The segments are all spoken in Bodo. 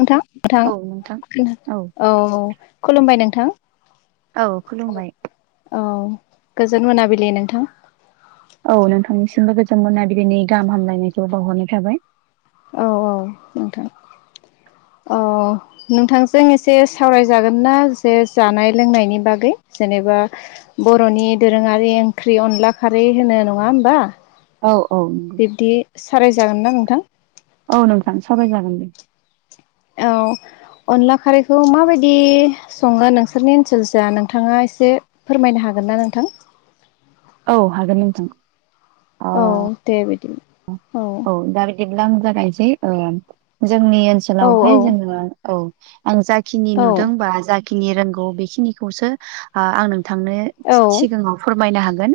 नोंथां औ नोंथां नथां औ खुलुमबाय नोंथां। औ खुलुमबाय। औ गोजोन मोनाबिलि नोंथां। औ नोंथांनिसिमबो गोजोन मोनाबिलिनि गाहाम हामलायनायखौ बावहरनाय थाबाय। औ औ नोंथां औ औ। नोंथांजों एसे सावरायजागोन ना जे जानाय लोंनायनि बागै जेनेबा बर'नि दोरोङारि ओंख्रि अनला खारै होनो नङा होमबा? औ औ। दि सारायजागोन ना नोंथां? औ नोंथां सावराय जागोन दे। औ। अनला खारैखौ माबायदि सङो नोंसोरनि ओनसोलसो नोंथाङा एसे फोरमायनो हागोन ना नोंथां? औ हागोन नोंथां। ओ औ दे बिदि औ। औ दा बिदिब्ला आं जागायनोसै ओ जोंनि औ औ ओनसोलावहाय जोङो औ आं जाखिनि औ नुदोंबा जाखिनि रोंगौ बेखिनिखौसो ओ आं नोंथांनो औ सि सिगाङाव फोरमायनो हागोन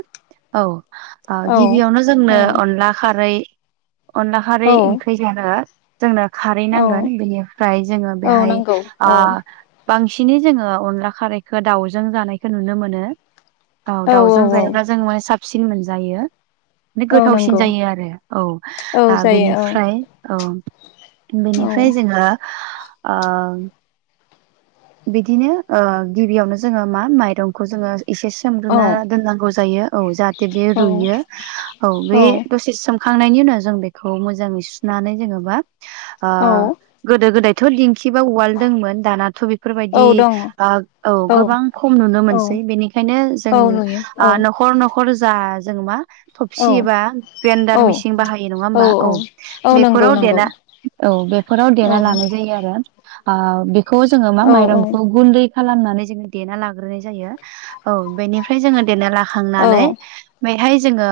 औ ओ गिबियावनो जोंनो औ अनला खारै अनला खारै औ ओंख्रि जानो जोंनो खारै नांगोन औ बेनिफ्राय जोङो औ बेहाय नंगौ ओ औ बांसिनै जोङो अनला खारैखौ दाउजों जानायखौ नुनो मोनो। औ दाउजों जायोब्ला जों माने साबसिन मोनजायो माने औ गोथावसिन नंगौ जायो आरो। औ ओ औ जायो बेनिफ्राय औ औ बेनिफ्राय जोङो ओ बिदिनो ओ गिबियावनो जोंङो मा माइरंखौ जोंङो एसे रुना औ दांगौ जायो औ जाहाथे बे औ रुयो औ बे द सि सोमखांनायनि उनाव जों बेखौ मोजाङै सुनानै जेनेबा औ ओ गोदो गोदायथ' दिंखिबा उवाल् दंमोन दानाथ' बेफोरबायदि औ दङ ओ औ गोबां खम नुनो मोनसै औ बेनिखायनो जों औ नुयो ओ औ न'खर न'ख खरजा जों मा औ थबसि बा ब्रेन्डार औ मिेसिं बाहायो नङा होमबा औ। औ नंगौ बेफोराव नंगौ देना औ बेफोराव औ देना लानाय जायो आरो। ओ बेखौ जोङो मा औ औ माइरंखौ गुन्दै खालामनानै जोङो देना लाग्रोनाय जायो औ बेनिफ्राय जोङो देना औ लाखांनानै बेहाय जोङो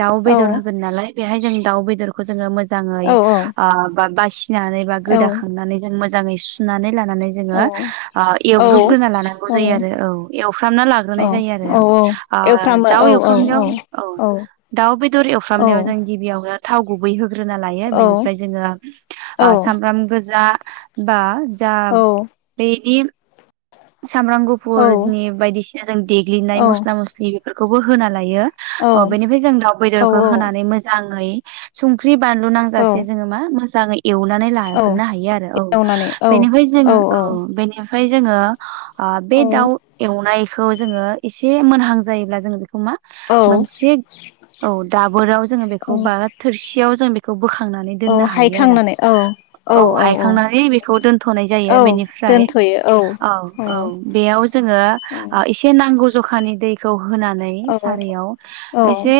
दाउ औ बेदर होगोन नालाय बेहाय जों दाउ बेदर जों मोजांङै औ ओ बा बासि बा गोदाखांनानै मोजाङै सुनानै लानानै ओ औ जोद्रुबग्रोना लानांगौ औ जायो आरो औ एवफ्रामना लाग्रोनाय जायो आरो औ औ ओ एवफ्रामो दाउ औ एवफ्रामनायाव औ दाउ बेदर एवफ्रामनायाव औ जों गिबियावनो थाव गुबै होग्रोना लायो औ बेनिफ्राय जोंङो औ सामब्राम गोजा बा जा औ बेनि सामब्राम औ गुफुरनि बायदिसिना जों देग्लिनाय औ मस्ला मस्लि बेफोरखौबो होना लायो। अ औ बेनिफ्राय जों दाउ बेदरखौ औ होनानै मोजाङै संख्रि बानलु नांजासे औ जोंङो मा मोजांङै एवनानै ला औ लाग्रोनो हायो आरो औ एवनानै औ बेनिफ्राय जोंङो औ बेनिफ्राय जोंङो ओ बे औ दाउ एवनायखौ जोङो एसे मोनहां जायोब्ला जों बेखौ मा औ मोनसे औ दाबोराव जोंङो बेखौ बा थोरसियाव जों बे खौ बोखांनानै औ दोननो हायो आरो हायखांनानै औ औ हायखांनानै बेखौ दोनथनाय जायो। औ बेनिफ्राय दोनथयो औ। औ औ बेयाव जोङो औ ओ एसे नांगौ जखानि दैखौ होनानै औ सारायाव औ एसे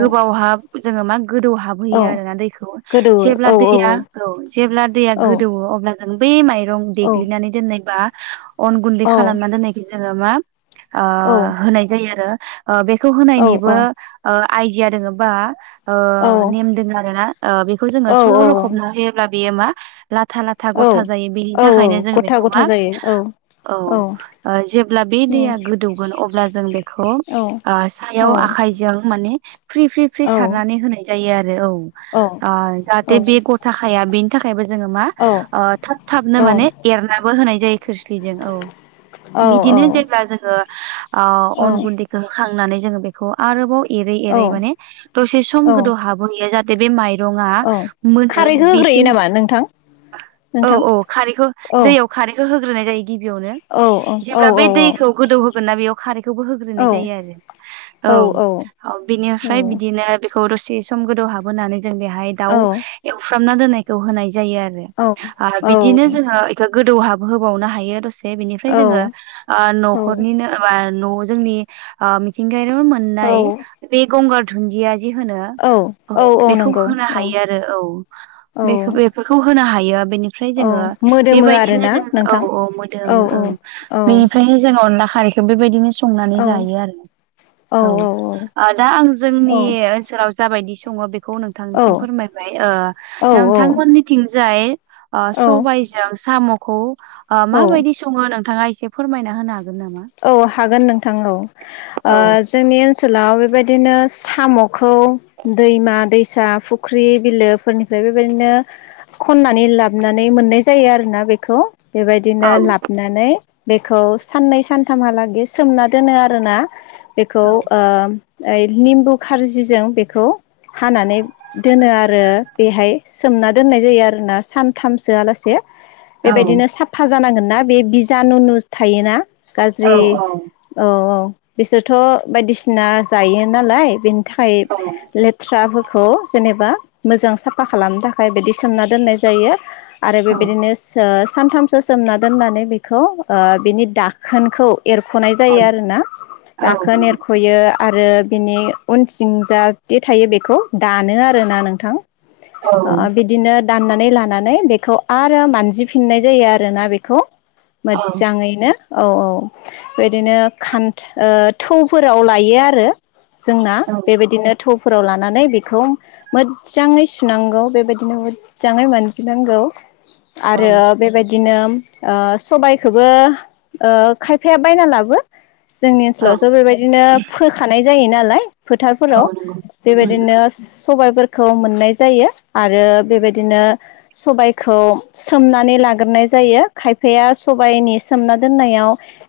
गोबावहाब जोंङो मा गोदौहाब औ होयो आरोना दैखौ गोदौवो जेब्ला औ दैया औ जेब्ला दैया औ गोदौयो अब्ला जों बै माइरं औ देग्लिनानै दोननाय बा अन गुन्दै औ खालामना दोननायखो जोंङो मा ओ औ होनाय जायो आरो ओ बेखौ औ होनायनिबो ओ आइडिया दोङोबा ओ औ नेम दोंङो आरो ना ओ बेखौ जोंङो स लखबना होयोब्ला बेयो मा लाथा ला था औ गथा जायो बेनि औ थाखायनो जोऔङो गथा बेखौ गथा मा जायो औ औ ओ जेब्ला बे औ दैया गोदौगोन अब्ला जों बेखौ औ ओ सायाव आखाइजों माने फ्रि फ्रि फ्रि औ सारनानै होनाय जायो आरो औ औ ओ जाहाथे बे गथा खाया बे थाखायबो जोंङो मा अ थाब थाबनो माने एरनाबो होनाय जायो खोस्लिजों औ बिदिनो औ-औ-औ-औ-औ-औ-औ-औ जेब्ला जोंङो अ अन गुन्दै खो खांनानै जोंङो बेखौ आरोबाव एरै एरै माने दसे सम गोदौ हाब बहियो जाहाथे बे माइ रङा मोनो खारैखौ होग्रोयो बेसिम नामा नोंथां औ नोंथां औ खारैखौ दैयाव खारिखो होग्रोनाय जायो गिबियावनो जेब्ला बै दैखौ गोदौ होगोन ना बेयाव खारिखौबो होग्रोनाय जायो आरो औ औ बिनिफ्राय बिदिनो खौ दसे सम गोदौ हाबहोनानै जों बेहाय दाउ औ-औ-औ-औ-औ-औ-औ-औ-औ-औ-औ-औ-औ-औ-औ एवफ्रामना दोननायखौ होनाय जायो आरो ओ बिदिनो जोङो एखो गोदौहाबहोबावनो हायो दसे बिनिफ्राय जोंङो ओ नखरनिनो बा न जोंनि ओ मिथिंगायाव मोननाय बे गंगार दुन्दिया जे होनो औ बेखौ नंगौ होनो हायो आरो औ बेखौ बे औ-औ-औ फोरखौ होनो हायो बेनिफ्राय जोंङो मोदोमो बेबायदिनो आरोना जोंङो औ नोंथां औ मोदोमो औ बेनिफ्रायनो जोंङो ना खारैखौ बेबायदिनो संनानै जायो आरो। औ ओ दा आं जोंनि सोलाव जाबायदि सङो बेखौ नोंथांनिसिम फोरमायबाय ओ नोंथांमोननिथिंजाय ओ सबायजों साम'खौ बा माबायदि सङो नोंथाङा एसे फोरमायना होनो हागोन नामा? औ हागोन नोंथां औ ओ। औ जोंनि ओनसोलाव बेबायदिनो सामखौ दैमा दैसा फुख्रि बिलोफोरनिफ्रायबो बेबायदिनो खननानै लाबनानै मोननाय जायो आरोना बेखौ। औ बेबायदिनो लाबनानै बेखौ साननै सान थामहालागे सोमना दोनो आरोना बेखौ ओ ओइ लिम्बु खारजिजों बेखौ हानानै दोनो आरो बेहाय सोमना दोननाय जायो आरोना सानथामसो आलासे औ बेबायदिनो साफा जानांगोन ना बे बिजानु नु थायोना औ गाज्रि औ औ बिसोरथ बायदिसिना जायो नालाय बेनि थाखाय औ लो थ्राफोखौ जेनेबा मोजां साफा खालामनो थाखाय बिदि सोमना दोननाय जायो। आरो बे औ बेदिनो सो सानथामसो सोमना दोननानै बेखौ ओ बिनि दाखोनखौ एरख'नाय जायो आरोना औ दाखोन एर खयो आरो बिनि उनथिं जााहाथे थायो बेखौ दानो आरोना नोंथां। आ बि बिदिनो दाननानै लानानै बेखौ आरो मानजिफिननाय जायो आरोना बेखौ। मोजाङैनो औ औ बेदिनो खान- थौफोराव लायो आरो। जोंना बेबायदिनो थौफोराव लानानै बेखौ मोजाङै सुनांगौ बेबायदिनो मोजाङै मानजिनांगौ। आरो औ बेबायदिनो सबायखोबो खायफाया बायना लाबो जोंनि औ ओनसोलावस' बेबायदिनो फोखानाय जायो नालाय। औ फोथारफोराव नंगौ बेबायदिनो सबायफोरखौ मोननाय जायो। आरो बेबायदिनो सबायखौ सोमनानै लाग्रोनाय जायो खायफाया सबायाइनि सोमना दोनायाव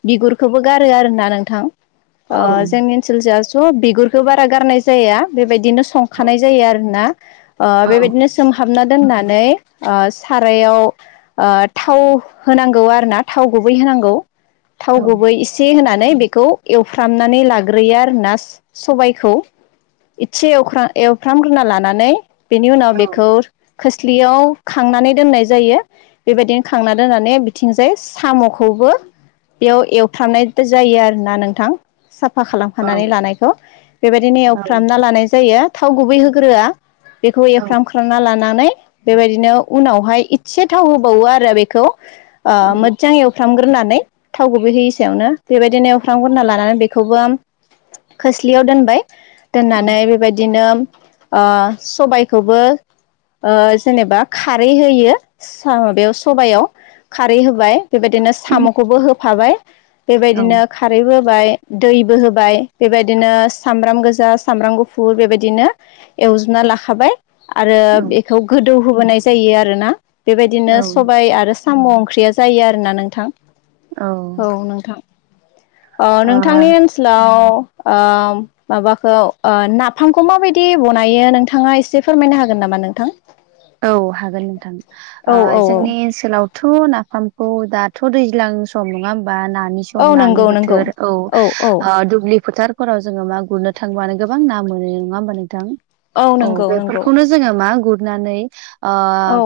बिगुरखौबो गारो आरोोना नोंथां। ओ उम जोंनि ओनसोल ज स' बिगुरखो बारा गारनाय जाया बेबायदिनो उम औ संखानाय जायो आरोना। ओ औ बेबायदिनो सोमहाबना दोननानै ओ सारायाव ओ थाव होनांगौ आरो ना थाव गुबै होनांगौ थाव औ गुबै ए सि होनानै बेखौ एवफ्रामनानै लाग्रोयो आरो ना सबायखौ। इसे एवाख्रा- एवफ्रामग्रोना लानानै बेनि उनाव औ बेखौ खोस्लियाव खांनानै दोननाय जायो। बेबायदिनो खांना दोननानै बिथिंजाय साम'खौबो बेयाव एवथाबनाय जायो आरोना नोंथां। साफा औ खालामफानानै लानायखौ बेबायदिनो औ एवफ्रामना लानाय जायो। थाव गुबै होग्रोआ बेखौ एफ्राम खालामना लानानै बेबायदिनो उनावहाय एसे थाव होबावो आरो बेखौ औ मोजां एवफ्रामग्रोनानै थाव गुबैहैयि सायावनो बेबायदिनो अख्रां गुरना लानानै बेखौबो खोस्लियाव दोनबाय औ दोननानै बेबायदिनो ओ सबायखौबो ओ जेनेबा खारै होयो माबायाव सबायाव खारै होबाय बेबायदिनो साम'खौबो होफाबाय औ बेबायदिनो खारैबो होबाय दैबो होबाय बेबायदिनो सामब्राम गोजा सामब्राम गुफुर बेबायदिनो एवजोबना लाखाबाय आरो औ बेखौ गोदौहोबोनाय जायो आरोना बेबायदिनो औ सबाय आरो साम' ओंख्रिया जायो आरोना नोंथां ओ औ नोंथां अ नोंथांनि ओनसोलाव ओ माबाखौ ओ नाफामखौ माबायदि बनायो नोंथाङा एसे फोरमायनो हागोन नामा नोंथां? औ हागोन नोंथां औ ओ औ जोंनि ओनसोलावथ' नाफामखौ दाथ' दैज्लां सम नङा होमबा नानि औ सम। सम नानि नंगौ नंगौ बोथोर औ ओ दुब्लि फोथार फोराव जोङो मा गुरनो थांबानो गोबां ना मोनो नङा होमबा नोंथां? औ नंगौ नंगौ बेफोरखौनो जोङो मा ना गुरनानै ओ औ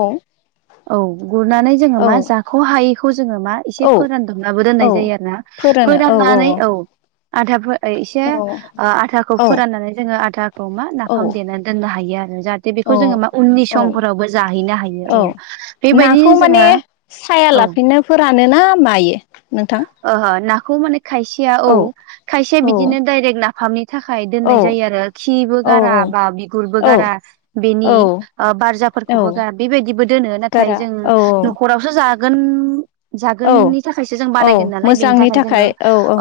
औ गुरनानै। जोङो औ मा जाख' हायैखौ जोङो मा एसे औ फोरानदबनबो दोननाय औ जायो आरो ना। फोरानो औ फोराननानै औ आथा फो- ओ से औ आथाखौ औ फोराननानै जोङो आथाखौ मा औ नाफाम देनानै दोननो हायो आरो जाहाथे बेखौ औ जोंङो मा उननि औ सम औ बेबायदिनो नाखौ माने जोङो साया औ लाफिनो फोरानोना मायो? नोंथां। ओह नाखौ माने खायसेया औ खायसेया औ बिदिनो डाइरेक्ट नाफामनि थाखाय औ दोननाय जायो आरो खिबो गारा बा बिगुरबो औ गारा बेनि औ बारजाब औ फोरखौबो ग बेबायदिबो दोनो नाथाय गारा जों औ औ न'खरावसो जागोन औ जागोननि थाखायसो जों बानायगोन नालाय बेनि थाखाय जोंङो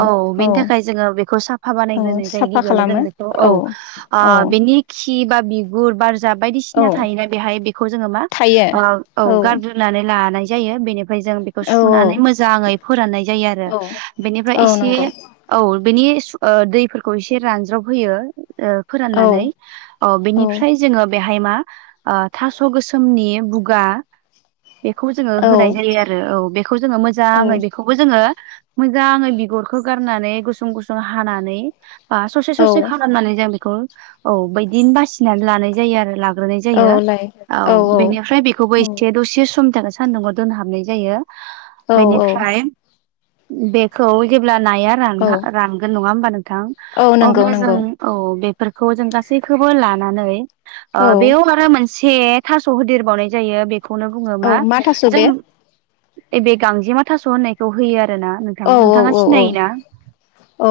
औ बेनि थाखाय जोंङो बेखौ साफ औ भाबानायनायग्रोनाय जायो साफा गिबियावनो खालामो जोंथ' औ ओ औ बेनि खि बा बिगुर बारजा औ बायदिसिना थायोना बेहाय बेखौ जोंङो मा थायो ओ औ गार नानै लानाय जायो बेनि ओमफ्राय जों बेखौ औ सुनानै मोजाङै फोराननाय जायो आरो औ बेनिफ्राय औ एसे नंगौ औ बेनि ओ दैफोरखौ एसे रानज्रब होयो। औ फोराननानै ओ औ बेनिफ्राय जोंङो बेहाय मा ओ थास' गोसोमनि बुगा बेखौ जोंङो होनाय औ जायो आरो। औ बेखौ जोंङो औ मोजाङै बेखौबो जोंङो मोजां बिगुरखौ गारनानै गुसुं गुसुं हानानै बा ससे ससे औ खालामनानै जों बेखौ औ बैदिनो बासिनानै लानाय जायो आरो ला औ लाय। औ बेनिफ्राय बेखौबो औ एसे दसे समनि थाखाय सान्दुंआव दोनहाबनाय जायो। औ बेनिफ्राय बेखौ जेब्ला नाया रान औ रानगोन नङा होमबा नोंथां औ नंगौ अब्ला जों नंगौ औ बेफोरखौ जों गासैखौबो लानानै ओ औ बेयाव आरो मोन से थास' होदेरबावनाय जायो बेखौनो बुंङो मा औ थास' जों बे बे गांजेमा थास' होननायखौ होयो आरो ना नोंथां औ औ नोंथाङा औ औ सिनायो ना? औ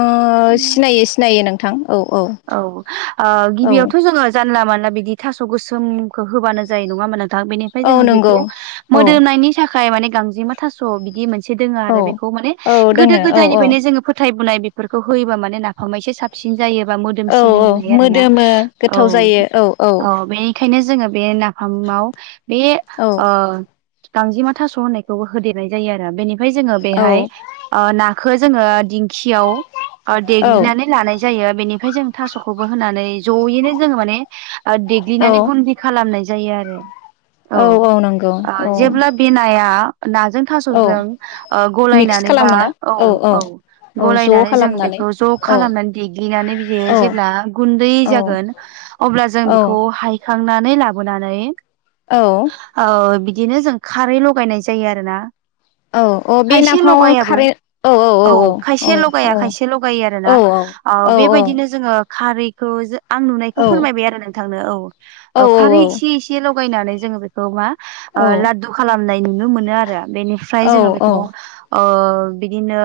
आङो सिनायो सिनायो नोंथां औ औ। औ ओ औ गिबियावथ' जोंङो जानला मानला बिदि थास' गोसोमखौ होबानो जायो नङा मोना बेनिफ्राय औ जोंङो नंगौ बेखौ औ मोदोमनायनि थाखाय माने गांजेमा थास' बिदि मोनसे एसे दोंङो औ आरो बेखौ माने औ गोदो दोङो औ औ गोदायनिफ्रायनो जोंङो फोथायबोनाय फोरखौ होयोब्ला माने नाफामा एसे साबसिन जायोबा मो औ दोमसिनो होननाय आरोना मोदोमो औ गोथाव जायो औ बे ओखायनो जोंङो बे नाफामाव बे औ ओ गांजिमा थास' होननायखौबो होदेरनाय जायो आरो बेनिफ्राय जोंङो औ बेहाय ओ नाखौ जोंङो दिंखियाव देग्लिनानै लानाय जायो बेनिफ्राय जों थास'खौबो होनानै ज'यैनो जोंङो माने औ देग्लिनानै गुदि खालामनाय जायो आरो औ ओ जेब्ला बे नाया नाजों औ थास'जों ओ मिक्स गलायनानैबा खालामो ना औ औ। औ ज' गलायनानै जों खालामनानै बेखौ ज' औ खालामनानै देग्लिनानै बियो औ आ गुन्दै जागोन अब्ला जों बेखौ औ हायखांनानै लाबोनानै औ औ बिदिनो जों खारै लगायनाय जायो आरोना औ औ बे खायसे नाफामाव लगायाबो खारै औ औ खायसे औ लगाया खायसे लगायो आरो ना औ औ बेबायदिनो जोङो खारैखौ आं नुनायखौ फोरमायबाय आरो नों थांनो औ औ खारै एसे लगायनानै जों बेखौ मा ओ ला दु खालामनाय नुनो मोनो आरो बेनिफ्राय औ जोङो बेखौ ओ बिदिनो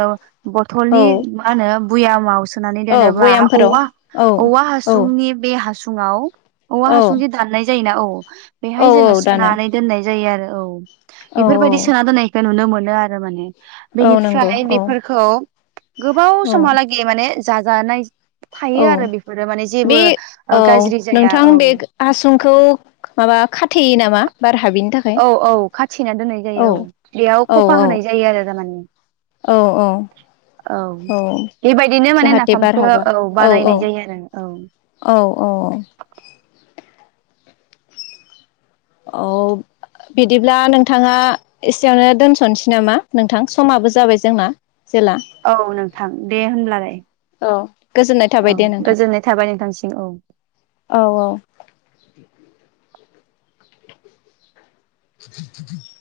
औ बथलनि मा होनो भुयामाव सोनानै औ दोनोब्ला भयामफोराव औवा औ औवा औ हासुंनि बे हासुङाव औवा औ हासुं जे दाननाय जायोना औ औ बेहाय जोंङो दानो सोनानै दोननाय जायो आरो औ औ बेफोरबायदि सोना औ दोननाय नुनो मोनो आरो माने औ नंगौ बेनिफ्राय औ बेफोरखौ गोबाव औ समावलागि माने जाजा नाय औ थायो आरो बेफोरो माने बे जेबो औ गाज्रि जाया नोंथां औ। बे हासुंखौ माबा खाथेयो नामा बार हाबिनि था औ औ खाथिना दोननाय जायो औ बेयाव औ खफा औ होनाय जायो आरो जामानि औ औ औ बेबायदिनो माने जाहाथे बार नाफामखौ हाबा औ औ बानायनाय जायो आरो औ औ औ औ बिदिब्ला नोंथाङा एसेयावनो दोनस'नोसै नामा नोंथां समाबो जाबाय जोंना जेला औ नोंथां दे होनब्लालाय औ गोजोननाय थाबाय औ दे नोंथां गोजोननाय थाबाय नोंथांसिम औ‌ औ औ [inaudible]